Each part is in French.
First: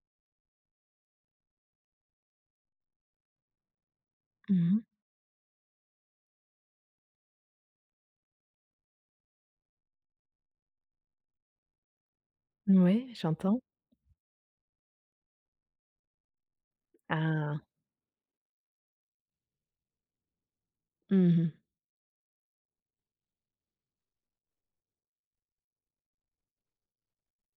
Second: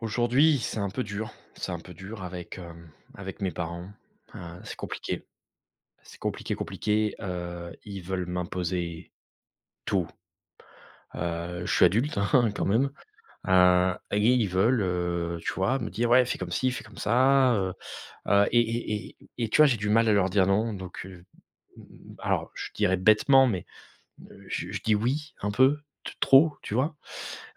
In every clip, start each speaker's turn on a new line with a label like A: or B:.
A: Aujourd'hui c'est un peu dur. C'est un peu dur avec hem, avec mes parents. Heu,
B: Mmh
A: c'est
B: mh.
A: compliqué. C'est compliqué, compliqué, heu, ils veulent m'imposer tout. Heu, je suis adulte, hein, quand même.
B: Oui, j'entends.
A: Heu et ils ils veulent, heu, tu vois me dire: «Ouais fais comme ci, fais comme ça»
B: Ah!
A: heu heu, et et et et tu vois j'ai du mal à leur dire: «Non» donc heu,
B: Mmh mh.
A: n n n alors je dirais- bêtement- mais je je dis: «Oui» un peu t trop, tu vois?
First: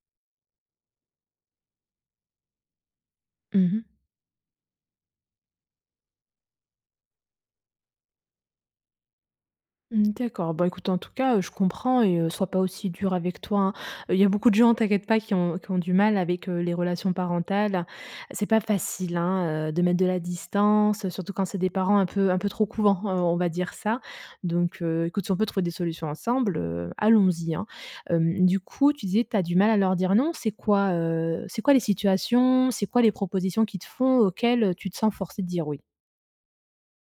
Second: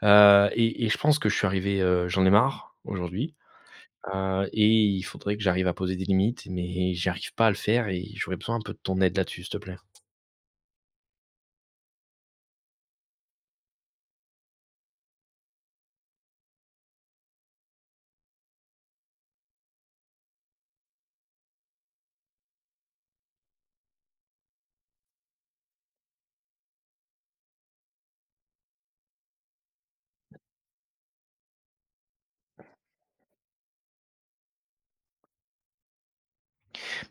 A: Heu et et je pense que je suis arrivé heu, j'en ai marre aujourd'hui,
B: Mmh mh.
A: heu et il faudrait que j'arrive à poser des limites mais j'arrive pas à le faire et j'aurais besoin un peu de ton aide là-dessus s'il te plaît.
B: Mmh, d'accord, bah écoute, en tout cas, je comprends et heu, sois pas aussi dur avec toi, hein. Heu, il y a beaucoup de gens, t'inquiète pas, qui ont qui ont du mal avec les relations parentales. C'est pas facile, hein, heu, de mettre de la distance, surtout quand c'est des parents un peu un peu trop «couvents,» heu, on va dire ça. Donc heu, écoute, si on peut trouver des solutions ensemble, heu, allons y, hein. Hem, du coup, tu disais, tu as du mal à leur dire non, c'est quoi heu, c'est quoi les situations? C'est quoi les propositions qui te font auxquelles tu te sens forcé de dire oui?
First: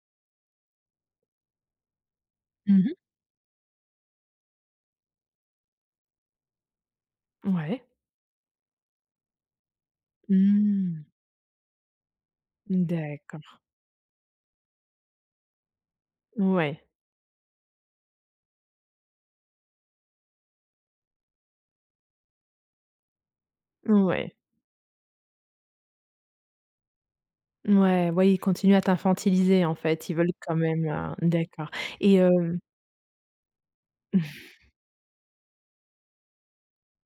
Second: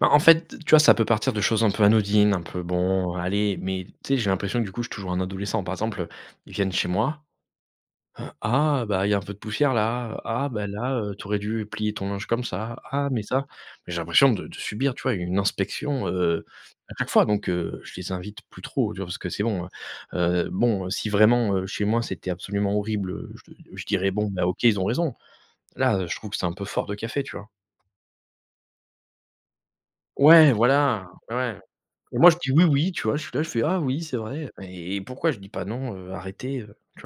A: Bah en fait, d tu vois, ça peut partir de choses un peu anodines, un peu
B: Mmh mh.
A: «bon, allez». Mais tu sais, j'ai l'impression, du coup, je suis toujours un adolescent. Par exemple, heu, ils viennent chez moi:
B: Ouais.
A: «Heu, ah bah, il y un peu de poussières là, ah bah là,
B: Mmh.
A: heu, tu aurais dû plier ton linge comme ça,
B: Mmh,
A: ah mais ça»
B: d'accord.
A: mais j'ai l'impression de de subir, tu vois, une inspection, heu,
B: Ouais.
A: à chaque fois donc, heu, je les invite plus trop, tu vois? Parce que c'est bon, heu heu, bon si vraiment, heu, chez moi c'était absolument horrible, heu je je dirais: «Bon,
B: Ouais.
A: bah, OK ils ont raison». Là, heu, je trouve que c'est un peu fort de café, tu vois?
B: Ouais. Ouais, ils continuent à t'infantiliser en fait, ils veulent
A: Ouais,
B: quand même,
A: voilà,
B: heu
A: ouais.
B: d'accord
A: Mais
B: et
A: moi je dis:
B: heu
A: «Oui, oui» tu vois? Je suis là, je fais: «Ah oui c'est vrai» mais et pourquoi je dis pas: «Non, heu, arrêtez!» tu vois?